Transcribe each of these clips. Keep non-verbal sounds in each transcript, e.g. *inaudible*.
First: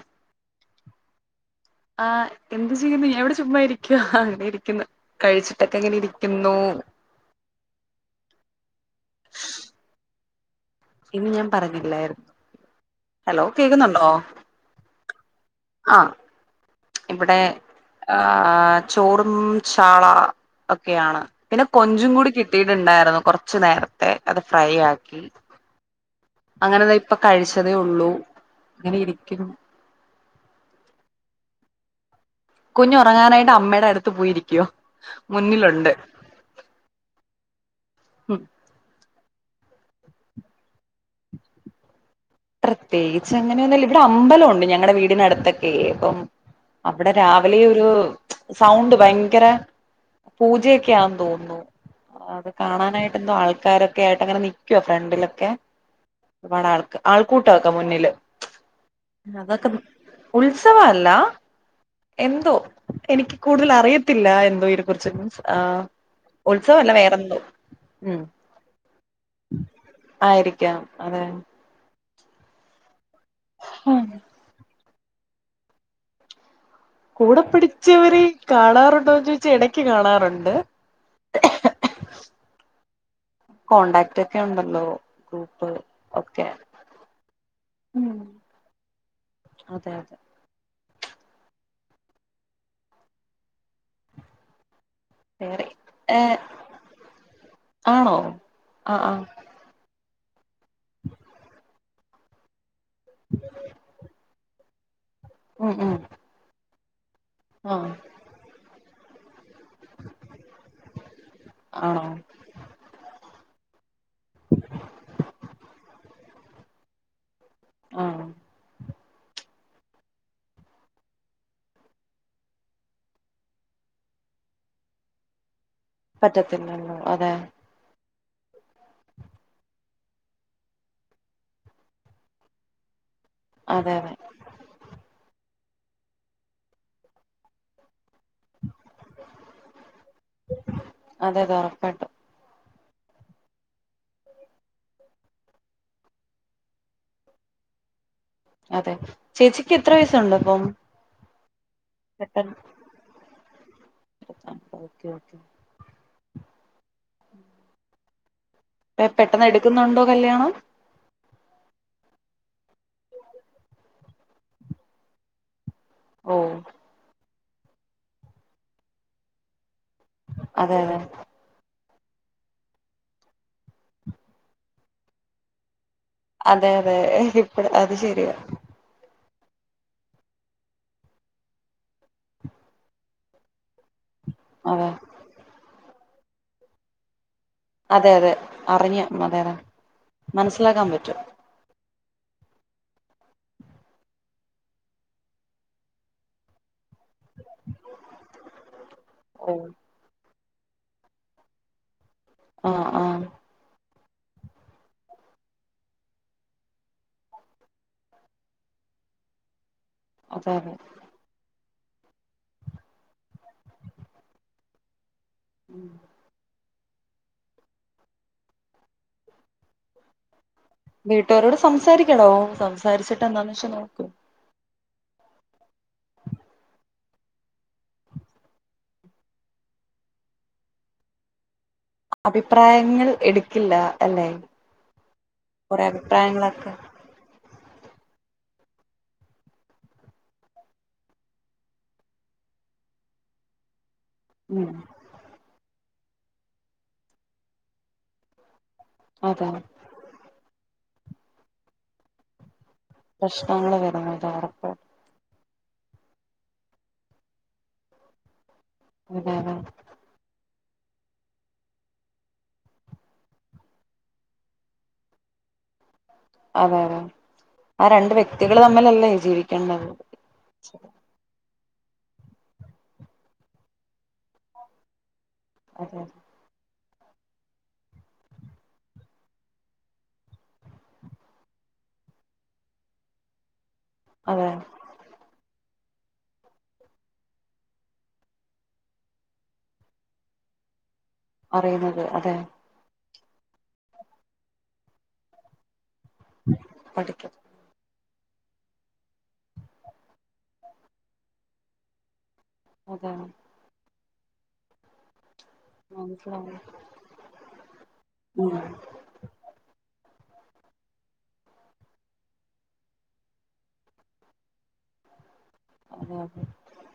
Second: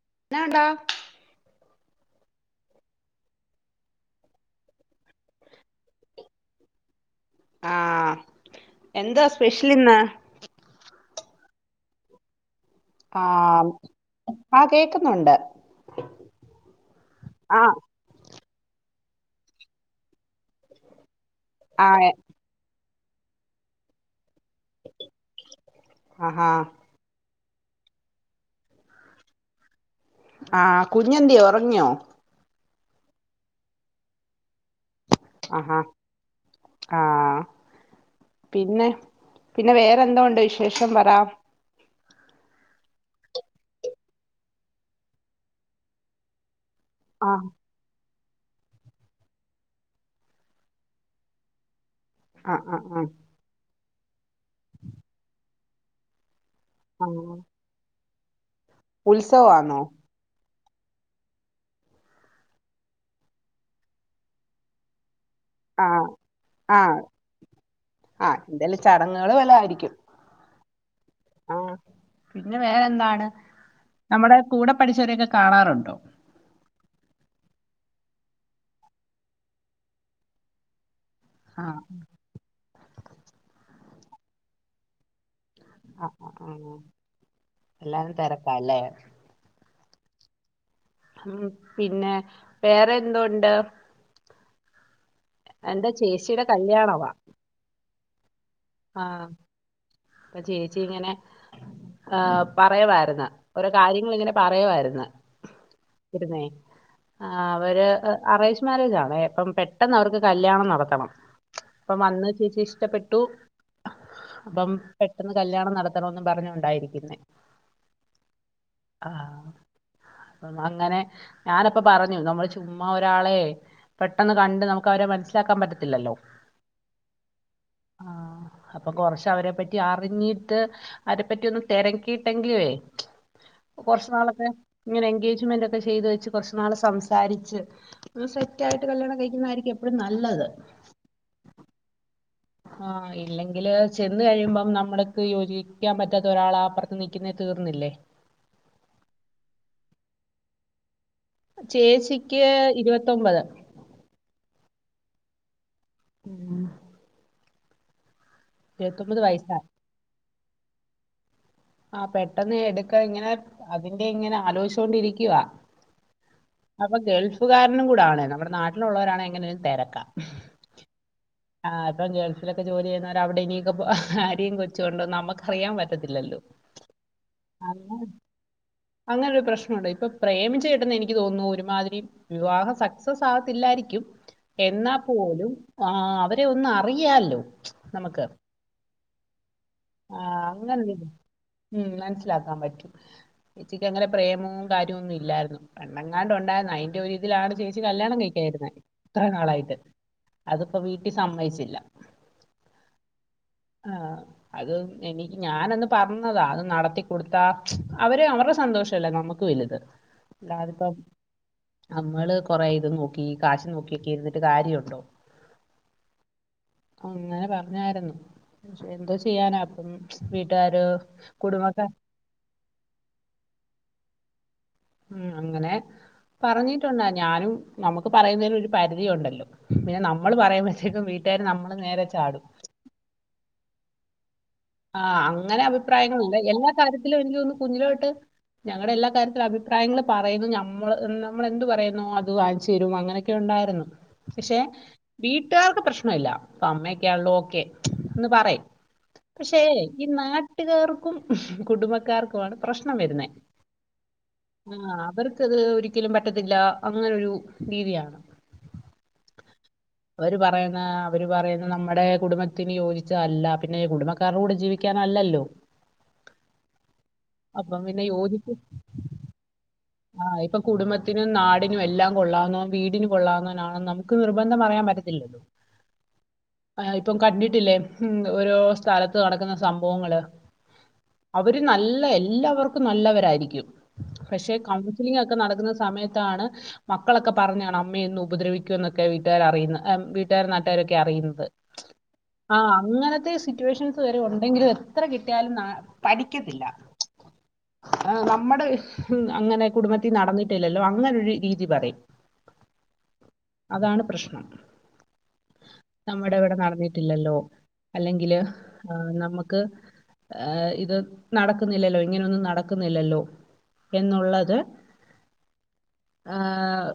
*unintelligible* ആ എന്ത് ചെയ്യുന്നു ഞാൻ ഇവിടെ ചുമ്മായിരിക്ക ഹ ഇങ്ങനെ ഇരിക്കുന്ന കഴിച്ചിട്ടൊക്കെ എങ്ങനെ ഇരിക്കുന്ന് ആഹ എന്താ സ്പെഷ്യലിന്ന് ഇന്ന് ഞാൻ പറഞ്ഞില്ലായിരുന്നു ആ ഹലോ കേക്കുന്നുണ്ടോ ആ കേക്കുന്നുണ്ട് ആ- ഇവിടെ ആ ആഹ ചോറും ചാള ഒക്കെയാണ് പിന്നെ ആ കൊഞ്ചും കൂടി കിട്ടിട്ടുണ്ടായിരുന്നു കൊറച്ച് നേരത്തെ അത് ഫ്രൈ ആക്കി ആഹാ അങ്ങനെതാ ഇപ്പൊ കഴിച്ചതേ ഉള്ളൂ ഇങ്ങനെ ഇരിക്കണു ആഹ കുഞ്ഞെന്തേ ഉറങ്ങിയോ കുഞ്ഞ് ഉറങ്ങാനായിട്ട് അമ്മയുടെ അടുത്ത് പോയിരിക്കുവാ ആഹാ മുന്നിലുണ്ട് ആ ഉം പിന്നെ പിന്നെ വേറെന്തോണ്ട് വിശേഷം പറ പ്രത്യേകിച്ച് അങ്ങനൊന്നില്ല ഇവിടെ അമ്പല ഒണ്ട് ഞങ്ങടെ വീടിനടുത്തൊക്കെ ഇപ്പം അവിടെ ആ രാവിലെ ഒരു സൗണ്ട് ഭയങ്കര പൂജയൊക്കെയാന്ന് തോന്നുന്നു അത് ആ ആ ആ കാണാനായിട്ട് എന്തോ ആൾക്കാരൊ ക്കേട്ടങ്ങനെ നിക്ക്യാ ഫ്രണ്ടിലൊക്കെ ഒരുപാട് ആൾക്ക് ആ ആൾക്കൂട്ടൊക്കെ മുന്നില് അതക്ക ഉത്സവാന്നോ ഉൾ ത്സവല്ല എന്തോ എനിക്ക് കൂടുതൽ അറിയത്തില്ല എന്തോ അതിനെക്കുറിച്ചൊന്നും ആ ആ ഉത്സവവല്ല വേറെന്തോ ഉം ആ എന്തേലും ചടങ്ങുകൾ വെല്ലോ ആയിരിക്കും ക്കാം അതെ ആ പിന്നെ വേറെന്താണ് നമ്മുടെ കൂടെ പഠിച്ചവരയൊക്കെ കാണാറുണ്ടോ കൂടെ പടിച്ചവര് കാണാറുണ്ടോന്ന് ചോയ്ച്ചാ എടക്ക് കാണാറുണ്ട് ആ കോൺടാക്ട്ക്കെ ഒണ്ടല്ലോ ആ ആ ആ എല്ലാരും ഉം തെരക്കാല്ലേ അതെ അതെ ഉം പിന്നെ വേറെ എന്തുണ്ട് വേറെ എന്റെ ഏ ചേച്ചിയുടെ കല്യാണവാ ആണോ ആ അപ്പ ചേച്ചിങ്ങനെ ആ പറയുവായിരുന്ന് ഓരോ കാര്യങ്ങള് ഇങ്ങനെ പറയുവായിരുന്ന് ഉം ഉം ഇരുന്നേ ആ അവര് അറേഞ്ച് മേരേജാണേ അപ്പം പെട്ടെന്ന് അവർക്ക് കല്യാണം നടത്തണം അപ്പം ആണോ വന്ന് ചേച്ചിയെ ഇഷ്ടപ്പെട്ടു അപ്പം പെട്ടെന്ന് കല്യാണം നടത്തണോന്ന് പറഞ്ഞോണ്ടായിരിക്കുന്നേ ആ ആ അപ്പം അങ്ങനെ ഞാനപ്പ പറഞ്ഞു നമ്മള് ചുമ്മാ ഒരാളെ പെട്ടെന്ന് കണ്ട് നമുക്ക് അവരെ മനസ്സിലാകാൻ പറ്റത്തി പറ്റത്തില്ലല്ലോ അതെ ആഹ് അപ്പൊ കൊറ്ച്ച വരെ പറ്റി അറിഞ്ഞിട്ട് അവരെ പറ്റി ഒന്ന് തെരക്കിയിട്ടെങ്കിലുവേ അതെ കൊറച്ച് അതെ നാളൊക്കെ ഇങ്ങനെ എൻഗേജ്മെന്റ് ഒക്കെ ചെയ്ത് വെച്ച് കൊറച്ചു നാള് സംസാരിച്ച് ഒന്ന് സെറ്റ് ആയിട്ട് കല്യാണം കഴിക്കുന്നതായിരിക്കും എപ്പഴും നല്ലത് അതെ അതെ ഉറപ്പായിട്ടും ആ ഇല്ലെങ്കില് ചെന്ന് കഴിയുമ്പം നമ്മൾക്ക് യോജിക്കാൻ പറ്റാത്ത ഒരാളാ അപ്പറ്ത്ത് നിക്കുന്നെ തീർന്നില്ലേ അതെ ചേച്ചിക്ക് എത്ര വയസുണ്ടിപ്പം ചേച്ചിക്ക് ഇരുവത്തൊമ്പത് ഓക്കെ ഓക്കെ ഉ പെ പെട്ടെന്ന് വയസ്സാ എടുക്കുന്നുണ്ടോ കല്യാണം പെട്ടെന്ന് എടുക്കാ ഇങ്ങനെ അതിന്റെ ഇങ്ങനെ ആലോചിച്ച് കൊണ്ടിരിക്കുവാ ഓ അപ്പ ഗൾഫുകാരനും കുടാണ് നമ്മുടെ നാട്ടിലുള്ളവരാണേ എങ്ങനെങ്കിലും തെര അതെ അതെ ആ അപ്പ ഗൾഫിലൊക്കെ ജോലിചെയ്യുന്നവരവിടിനിക്ക ഭാര്യേം കൊച്ചുവൊണ്ടെന്ന് നമ്മക്കറിയാൻ പറ്റ അതെ അതെ ഇപ്പ അത് ശരിയാ അങ്ങനെ ഒരു പ്രശ്നുണ്ട് ഇപ്പ പ്രേമിച്ചു കെട്ട്ന്നെ എനിക്ക് തോന്നുന്നു ഒരുമാതിരി വിവാഹം സക്സസാവത്തില്ലായിരിക്കും അതെ എന്നാ പോലും ആ അവരെ ഒന്ന് അറിയാല്ലോ അതെ അതെ അറിഞ്ഞു അതെ അതെ ആ, മനസ്സിലാക്കാൻ പറ്റും മനസിലാക്കാൻ പറ്റും ചേച്ചിക്കങ്ങനെ പ്രേമോം കാര്യോം ഒന്നും ഇല്ലായിരുന്നു പണ്ടങ്ങാണ്ട് ഒണ്ടായിരുന്നു അ യ്ന്റൊരു ഇതിലാണ് ചേച്ചി കല്യാണം കഴിക്കാതിരുന്നെ ഇത്രേം ഓ നാളായിട്ട് അതിപ്പോ വീ ട്ടി സമ്മയ്ച്ചില്ല ആ ആ ആ അത് എനി ഞാനന്ന് പറഞ്ഞതാ അത് നടത്തി കൊടുത്താ അവര് അവരുടെ സന്തോ ന്തോഷല്ലേ നമ്മുക്ക് വലുത് അതെ അതെ അല്ലാതിപ്പം നമ്മള് കൊറെയിത് നോക്കി കാശ് നോക്കിയോക്കി ഇരുന്നിട്ട് കാര്യണ്ടോ? ഉം അങ്ങനെ പറഞ്ഞേര്ന്നു എന്തോ ചെയ്യാനാ അപ്പൊ വീ വീട്ടുകാരോട് സംസാരിക്കെടോ സംസാരിച്ചിട്ട് എന്തോന്നച്ചാ നോക്ക്‌. ഉം അങ്ങനെ പറഞ്ഞിട്ടുണ്ട് ഞാനും നമുക്ക് പറയുന്നതിനൊരു പരിധിയുണ്ടല്ലോ പിന്നെ നമ്മള് പറയുബോത്തോയ്ക്ക് വീ ട്ടേര് നമ്മക്ക് അഭിപ്രായങ്ങൾ എടുക്കില്ല അല്ലെ? ആ അങ്ങനെ കൊറെ അഭിപ്രായങ്ങളില്ല എല്ലാ അഭിപ്രായങ്ങളൊക്കെ കാര്യത്തിലും എനിക്കൊന്ന് കുഞ്ഞിലോട്ട് ഞങ്ങടെ എല്ലാ കാര്യത്തിലും അഭിപ്രായങ്ങള് പറയുന്നു ഞമ്മൾ നമ്മൾ എന്ത് പറയുന്നോ അത് വാങ്ങിച്ചേരും അങ്ങനെയൊക്കെയു ണ്ടാരുന്നു. പഷേ ഉം വീട്ടാർക്ക് പ്രശ്നെല്ല അമ്മക്കെള്ളോക്കെ ന്ന് പറയും. അതെ പഷേ ഈ നാട്ടുകാർക്കും കുടുംബക്കാർക്കും ആണ് പ്രശ്ണം വരുന്നേ പ്രശ്നങ്ങള് വരുന്നത് ഉറപ്പ് ആഹ് അവർ ത് ഒരിക്കലും പറ്റത്തില്ലാ അങ്ങനൊരു രീതിയാണ്. അതെ അതെ ആ അവര് പറയുന്നത് നമ്മടെ കുടുംബത്തിന് യോജിച്ച അല്ല പിന്നെ കുടുംബ ക്കറോട് ജീവിക്കാനല്ലല്ലോ? അതെ അതെ അപ്പം ആ രണ്ട് വ്യക്തികള് തമ്മിലല്ലേ ജീവിക്കേണ്ടത്? ആ ഇപ്പൊ കുടുംബത്തിനും നാടി നും എല്ലാം കൊള്ളാവുന്നോൻ വീടിന് കൊള്ളാവുന്നോനാണെന്ന് നമുക്ക് നിർബന്ധം പറയാൻ പറ്റത്തില്ലല്ലോ? അതെ. ആ ഇപ്പം കണ്ടിട്ടില്ലേ ഉം ഓരോ സ്ഥലത്ത് നടക്കുന്ന സംഭവങ്ങള്. അവര് നല്ല എല്ലാവർക്കും നല്ലവരായിരിക്കും. അതെ ലിങ്ങൊക്കെ നടക്കുന്ന സമയത്താണ് മക്കളൊക്കെ പറഞ്ഞേക്കണേ അമ്മേ എന്നും ഉപദ്രവിക്കുന്നൊക്കെ വീട്ടുകാർ അറിയുന്നെ അ വീട്ടാരും നാട്ടാരൊക്കെ അറിയുന്നത് അറിയുന്നത് അതെ ആഹ് അങ്ങനെ *unintelligible* ഈ സിറ്റുവേഷൻസ് വരെ ഒണ്ടെങ്കിലും എത്ര കിട്ടിയാലും നാ പഠിക്കത്തില്ല. പഠിക്കും ആ നമ്മടെ അങ്ങനെ കുടുംബത്തി നടന്നിട്ടില്ലല്ലോ അങ്ങനൊരു രീതി പറിയും അതെ അതാണ് പ്രശ്നം. നമ്മടെ ഇവിടെ മനസ്സിലാവും നടന്നിട്ടില്ലല്ലോ? അല്ലെങ്കില് ഉം ആ നമ്മക്ക് ഏഹ് ഇത് നടക്കുന്നില്ലല്ലോ ഇങ്ങനൊന്നും നടക്കുന്നില്ലല്ലോ? എന്നുള്ളത് അതെ അതെ ആഹ്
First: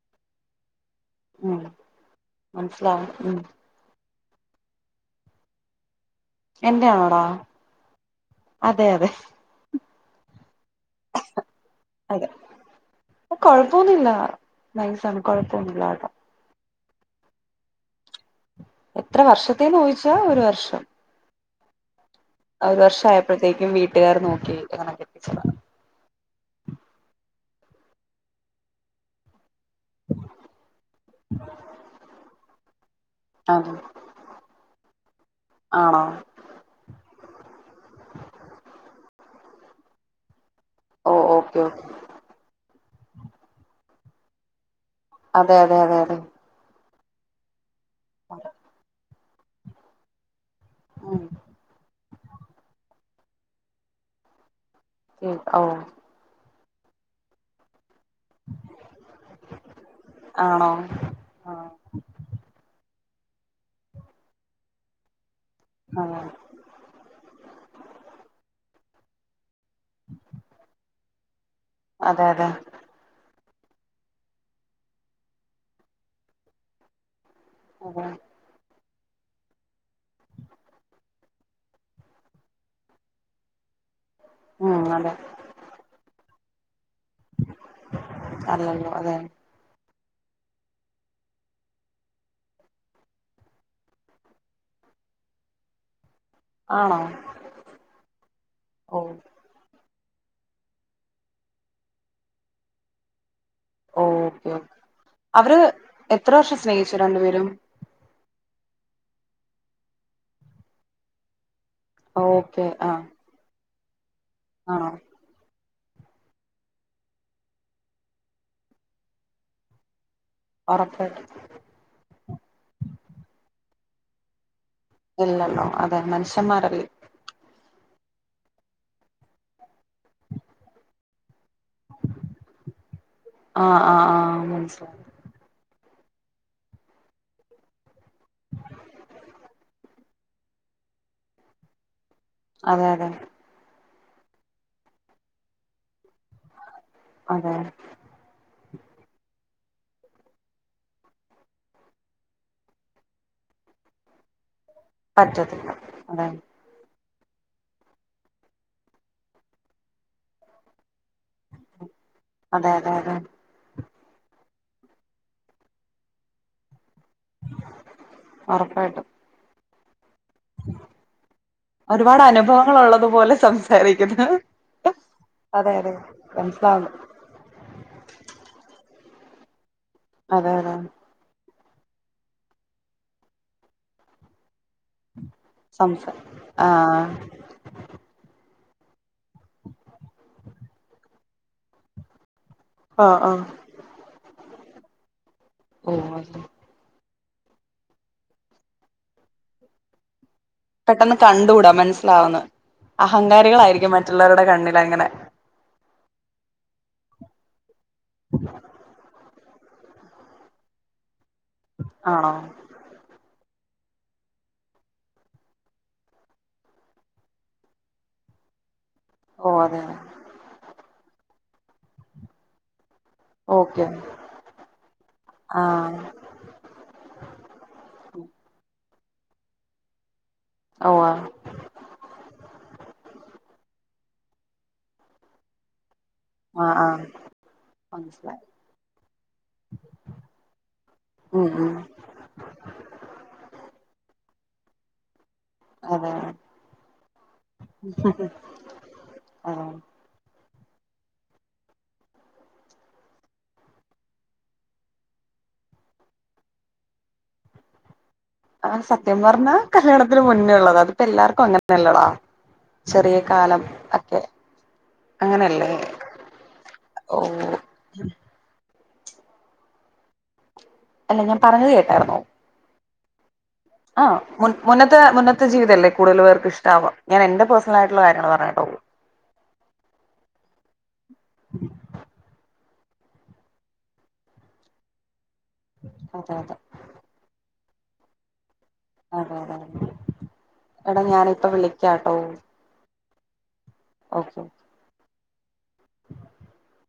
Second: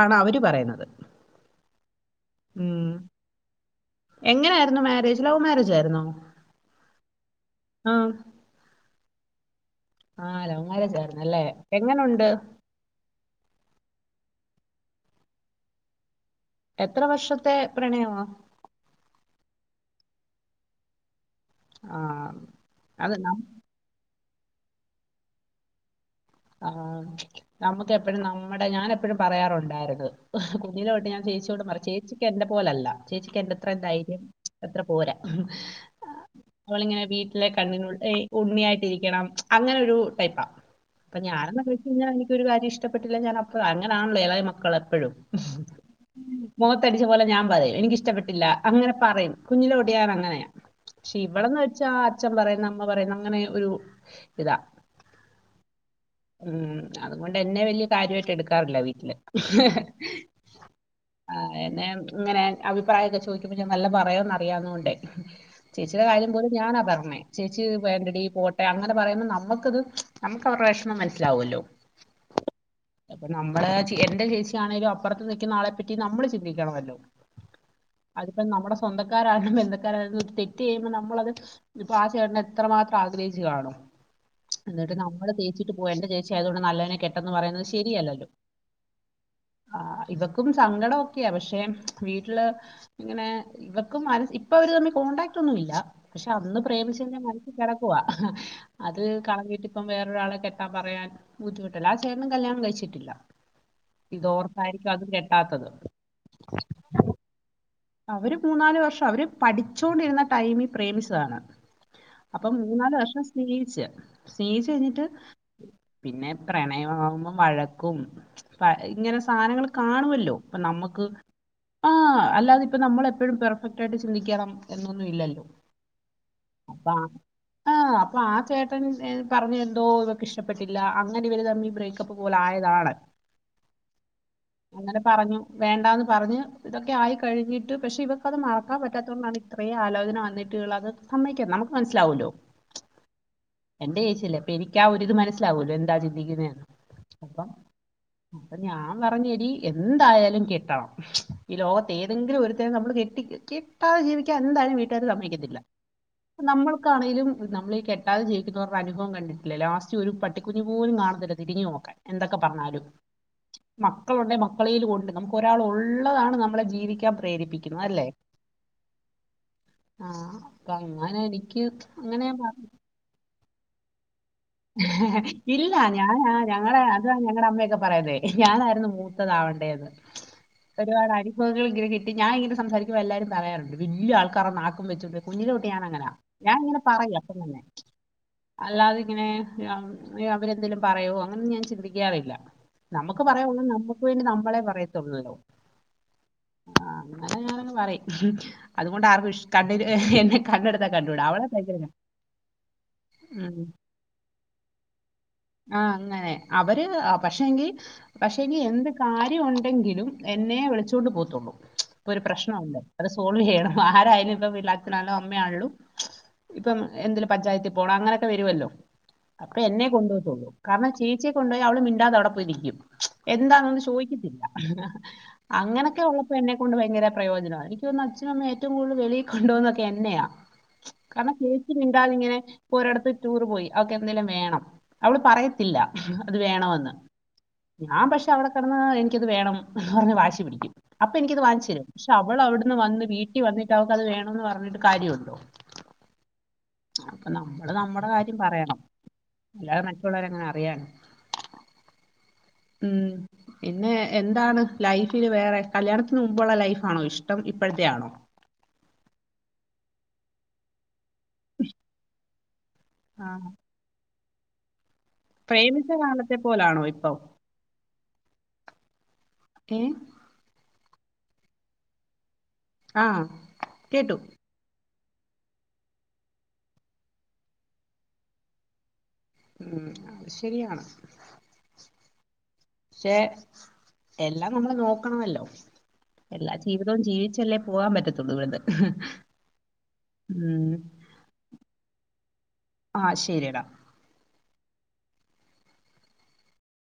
ആണ് അവര് പറയുന്നത്. ഉം മനസ്സിലാവും ഉം എങ്ങനാരുന്നു മാരേജ് ലൗവ് മാരേജ് ആയിരുന്നോ? എന്റെയാണോടാ ആഹ് അതെയതെ. ആഹ് ലൗവ് മാരേജാരുന്നൂല്ലേ എങ്ങനുണ്ട്? അതെ കൊഴപ്പൊന്നുല്ല നൈസാണ് കൊഴപ്പൊന്നുല്ല അവിടെ എത്ര വർഷത്തെ പ്രണയമാ? എത്ര വർഷത്തേ ചോയിച്ചാ ഒരു വർഷം. ആഹ് ആ ഒരു അത് വർഷായപ്പഴ്ത്തേക്കും വീട്ടുകാര് നോക്കി അങ്ങനെ കെട്ടിച്ചതാ. നമ്മക്കെപ്പഴും നമ്മടെ ഞാനെപ്പെഴും പറയാറുണ്ട് ഉണ്ടാരുന്നു കുഞ്ഞിലെ തൊട്ട് ഞാൻ ചേച്ചിയോടും പറയും ചേച്ചിക്ക് എൻ്റെ പോലല്ല ചേച്ചിക്ക് അതെ എൻ്റത്രേം ധൈര്യം അത്ര പോരാ ആണോ അവളിങ്ങനെ വീ ലെ കണ്ണിനു ഏ ഉണ്ണിയായിട്ടിരിക്കണം അങ്ങനൊരു ടൈപ്പ. ഓ പ്പൊ ഓക്കെ ഞാനെന്നാ ഓക്കെ വിളിച്ച് *unintelligible* കാര്യഷ്ടപ്പെട്ടില്ല ഞാനപ്പ അങ്ങനാണല്ലോ ഏളയ മക്കള്. പ്പഴും അതെ അതെ അതെ അതെ മോ ത്തടിച്ച പോലെ ഞാൻ പറയും. എനിക്കിഷ്ടപ്പെട്ടില്ല അങ്ങനെ പറയും കുഞ്ഞിലോട്ട് ഞാനങ്ങനെയാ.. ക്ഷി ഉം ഇവടെന്നെച്ചാ അച്ഛൻ പറയുന്ന അമ്മ പറയുന്ന അങ്ങനെയൊരു ഇതാ. എ ഓ ഉം അതുകൊണ്ട് എന്നെ വല്യ കാര്യായിട്ട് എടുക്കാറില്ല വീട്ടില് ആണോ ആ ആഹ് എന്നെ ഇങ്ങനെ അഭിപ്രായൊക്കെ ചോയ്ക്കുമ്പോ ഞാൻ നല്ലം പറയൂന്ന് അറിയാന്നൊണ്ടേ ചേച്ചിടെ കാര്യം അതെ പോലും ഞാനാ പർഞ്ഞേ ചേച്ചി വേണ്ടടി പോട്ടെ അങ്ങനെ പറയുമ്പം നമ്മക്ക്ത് ന അവരെ വിഷമം മനസിലാവല്ലോ അതെ അതെ നമ്മള് ചേ എന്റെ ചേച്ചിയാണെലും അപ്പറത്ത് നിക്കുന്ന ആളെ പറ്റി നമ്മള് ചിന്തിക്കണമല്ലോ അതെ അതിപ്പോ നമ്മുടെ സ്വന്തക്കാരാണ ബന്തുക്കാരണ തെറ്റെയ്യുമ്പോ നമ്മളത് ഇപ്പോ ആ ചേട്ടന് എത്രമാത്രം ആഗ്രഹിച്ചു കാണും ഉം എന്നിട്ട് ന അതെ ഇട്ട്ട്ട്പോയെ എന്റെ ചേച്ചി ആയതോണ്ട് നല്ലെനെ കെട്ടെന്ന് പറയുന്നത് ശെരിയല്ലല്ലോ അല്ലല്ലോ അതെ ആ ഇവക്കും സങ്കടം ഒക്കെയാ പക്ഷെ വീട്ടില് ഇങ്ങനെ ഇവക്കും മനസ് ഇപ്പൊ ഇവര് തമ്മി കോ ൺടാക്ട് ഒന്നുല്ല പക്ഷേ അന്ന് ആണോ പ്രേമിച്ചതന്നെ മനസ്സിൽ കിടക്കുവാ ഓ അത് കളഞ്ഞിട്ട് ഇപ്പോ വേറെ ഒരാളെ കെട്ടാൻ പറയാൻ ബുദ്ധിമുട്ടല്ലെ ആ ചേട്ടനും കല്യാണം കഴിച്ചിട്ടില്ല ഓ ഓക്കെ ഓക്കെ ഇതോർത്തായിരിക്കും അതും അവര് കെട്ടാത്തത് എത്ര വർഷം സ്നേഹിച്ചു രണ്ടു പേരും അവര് മൂന്നാല് വർഷം അവര് പഠിച്ചോണ്ടിരുന്ന ടൈമി പ്രേമിച്ചതാണ് അപ്പൊ ഓക്കെ ആ മൂന്നാല് വർഷം സ്നേഹിച്ച് ആണോ സ്നേഹിച്ചഴിഞ്ഞിട്ട് പിന്നെ പ്രണയമാകുമ്പോം വഴക്കും ഇങ്ങനെ സാനങ്ങൾ കാണുവല്ലോ ഇപ്പ നമ്മുക്ക് ഉറപ്പായിട്ടും ആ അല്ലാതെ ഇപ്പ നമ്മളെപ്പോഴും പെർഫെക്ട് ആയിട്ട് ചിന്തിക്കണം എന്നൊന്നും ഇല്ലല്ലോ അതെ മനുഷ്യന്മാരല്ലേ അപ്പ ആ അപ്പൊ ആ ചേട്ടൻ പർഞ്ഞേ എന്തോ ഇവക്ക് ഇഷ്ടപ്പെട്ടില്ല അങ്ങനെ ഇവര് തമ്മി ബ്രേക്കപ്പ് പോലെ ആയതാണ്. ആ ആ ആ അങ്ങനെ മനസ്സിലായി പറഞ്ഞു വേണ്ടാന്ന് പറഞ്ഞ് ഇതൊക്കെ ആയി കഴിഞ്ഞ് പക്ഷെ ഇവക്കത് മറക്കാൻ പറ്റാത്തത് കൊണ്ടാണ് ഇത്രേം ആലോചന വന്നിട്ടു ഇവളത് സമ്മയ്ക്കാത്തത് നമുക്ക് മനസ്സിലാവല്ലോ അതെ അതെ എന്റെ ഏച്ചിയല്ലേ അപ്പൊ എനിക്കാ ഒരിത് മനസ്സിലാവല്ലോ എന്താ ചിന്തിക്കുന്നേന്ന് അതെ ഞാ പറഞ്ഞെടി എന്തായാലും കെട്ടണം ഈ ലോകത്ത് ഏതെങ്കിലു ഒരു ത്തനെ നമ്മള് കെട്ടി കെട്ടാതെ ജീവിക്കാൻ എന്തായാലും വീട്ടാര് സമ്മയ്ക്കത്തില്ല പറ്റത്തില്ല അതെ നമ്മൾക്കാ ണേലും നമ്മള് ഈ കെട്ടാതെ ജീവിക്കുന്നവർടെ അനുഭവം കണ്ടിട്ടില്ലെ ലാസ്റ്റ് ഒരു പട്ടിക്കുഞ്ഞു പോലും കാണ ത്തില്ല തിരിഞ്ഞു നോക്കൻ എന്തൊക്കെ അതെ പറഞ്ഞാലും അതെ അതെ മക്കളൊണ്ടേ മക്കളേലും ഒണ്ട് നമുക്ക് ഒരാള് ഒള്ളതാണ് നമ്മളെ ജീവിക്കാൻ ക്കുന്നത് അല്ലേ ഉറപ്പായിട്ടും ആ അപ്പൊ അങ്ങനെ എനിക്ക് ഒരുപാട് അങ്ങനെ പ- അനുഭവങ്ങൾ ഉള്ളത് പോലെ സംസാരിക്കുന്നു അതെ ഇല്ലാ അതെ ഞാനാ ഞങ്ങള മനസ്സിലാവുന്നു അതാ ഞങ്ങടെ അമ്മയൊക്കെ പറയുന്നേ ഞാനായിരുന്നു മൂ ത്തതാവണ്ടേന്ന് അതെ അതെ ഒരുപാട് അനുഭവങ്ങള് ഞാ ഇങ്ങനെ സംസാരിക്കുമ്പം എല്ലാരും പറയാറുണ്ട് വല്യ ആൾക്കാരെ നാക്കും വെച്ചോണ്ട് കുഞ്ഞിലൊട്ട് ഞാൻ അങ്ങനാ സംസാ ഞാനിങ്ങനെ ആഹ് പറയും അപ്പൊ തന്നെ അല്ലാതെ ഇങ്ങനെ അയ്യോ അവരെന്തേലും പറയോ അങ്ങനൊന്നും ഞാൻ ചിന്തിക്കാറില്ല ആഹ് നമുക്ക് ആഹ് പറയാള്ളത് നമ്മുക്ക് വേണ്ടി നമ്മളെ പറയത്തൊള്ളല്ലോ ഓ അ അങ്ങനെ ഞാനങ് പറയും അതുകൊണ്ട് ആർക്കും ഇഷ് കണ്ണിന് എന്നെ കണ്ണെടുത്താ പെട്ടെന്ന് കണ്ടുകൂടാ. അവളെ കണ്ടൂടാ ഭയങ്കര ഇതാ. മൻസ്സിലാവുന്നേ ഉം. അഹങ്കാരികളായിരിക്കും മറ്റുള്ളവരുടെ കണ്ണില് അങ്ങനെ പക്ഷെങ്കി പക്ഷെങ്കി എന്ത് കാര്യവൊണ്ടെങ്കിലും എന്നെ വിളിച്ചൊണ്ട് പോവത്തുള്ളൂ ഇപ്പൊ ഒരു ആണോ പ്രശ്നുണ്ട് അത് സോൾവെയ്യണം ആരായാലും ഇപ്പം വീട്ടില് അച്ഛനാൺലും അമ്മയാൺലും ഇപ്പം എന്തിലും പഞ്ചായത്തി പോണം അങ്ങനൊക്കെ വരുവല്ലോ അപ്പേ ഓ അതെ എന്നെ കൊണ്ടുപോവത്തൊള്ളൂ കാരണം ചേച്ചിയെ കൊണ്ടോയ അവള് മിണ്ടാതെ അവിടെപോയിരിക്കും എന്താണൊന്ന് ഓക്കെ ചോയ്ക്കത്തില്ല ആഹ് അങ്ങനൊക്കെ ഒള്ളപ്പോ എന്നെ കൊണ്ട് ഭയങ്കര പ്രയോജനാ എനിക്കോന്ന്ന്നു അച്ഛനുഅമ്മിം ഏറ്റവും കൂടുതൽ വെളി കൊണ്ടോന്നൊക്കെ എന്നെയാ ഓ ആഹ് കാരണം ചേച്ചി മിണ്ടാതിങ്ങനെ ഇപ്പൊ ഒരടത്ത് ടൂറ് പോയി അവക്ക് എന്തെലും വേണം അവള് പറയത്തില്ല അത് ആഹ് വേണമന്ന് ആഹ് ഞാൻ പക്ഷെ മനസ്സിലായി അവിടെ കിടന്ന് എനിക്കത് വേണം എന്ന് പറഞ്ഞ് വാശി പിടിക്കും അപ്പൊ എനിക്കത് ഉം ഉം വാങ്ങിച്ച്തരും പക്ഷെ അവളവിടുന്ന് വന്ന് വീട്ടിൽ വന്നിട്ട് അവക്കത് വേണമെന്ന് പറഞ്ഞിട്ട് കാര്യമുണ്ടോ ആഹ് അപ്പൊ നമ്മള് നമ്മുടെ കാര്യം പറയണം അതെ അല്ലാതെ മറ്റുള്ളവരെങ്ങനെ അറിയാനാണ് ഉം പിന്നെ എന്താണ് ലൈഫില് വേറെ കല്യാണത്തിന് മുമ്പുള്ള ലൈഫാണോ ഇഷ്ടം ഇപ്പോഴത്തെയാണോ ആ സത്യം പറഞ്ഞാ കല്യാണത്തിന് മുന്നേയുള്ളത് അതിപ്പോ എല്ലാർക്കും അങ്ങനെന്നെയല്ലടാ ചെറിയ ആഹ്. കാലം ഒക്കെ അങ്ങനെയല്ലേ പ്രേമിച്ച കാലത്തെ പോലാണോ ഇപ്പൊ ഓ ഏഹ് അല്ല ഞാൻ പറഞ്ഞത് കേട്ടായിരുന്നോ ആ ആഹ് മുൻ മുന്നത്തെ ത്തെ മുന്നത്തെ ജീവിതല്ലേ കൂടുതൽ പേർക്ക് ഇഷ്ടവാ ഞാൻ എന്റെ പേ്സണൽ ആയിട്ടുള്ള കാര്യങ്ങള് പറഞ്ഞതാട്ടോ ഉം അത് ശരിയാണ് *inaudible* പക്ഷെ എല്ലാം നമ്മൾ നോക്കണമല്ലോ അതെ എല്ലാ അതെ ജീവിതവും ജീവിച്ചല്ലേ പോവാാൻ പറ്റത്തുള്ളൂ ഇവിടുന്ന് അതെ അതെ ഉം. എടാ ഞാനിപ്പോ വിളിക്കാട്ടോ ആഹ് ശരിയെടാ ഓക്കെ ഓക്കെ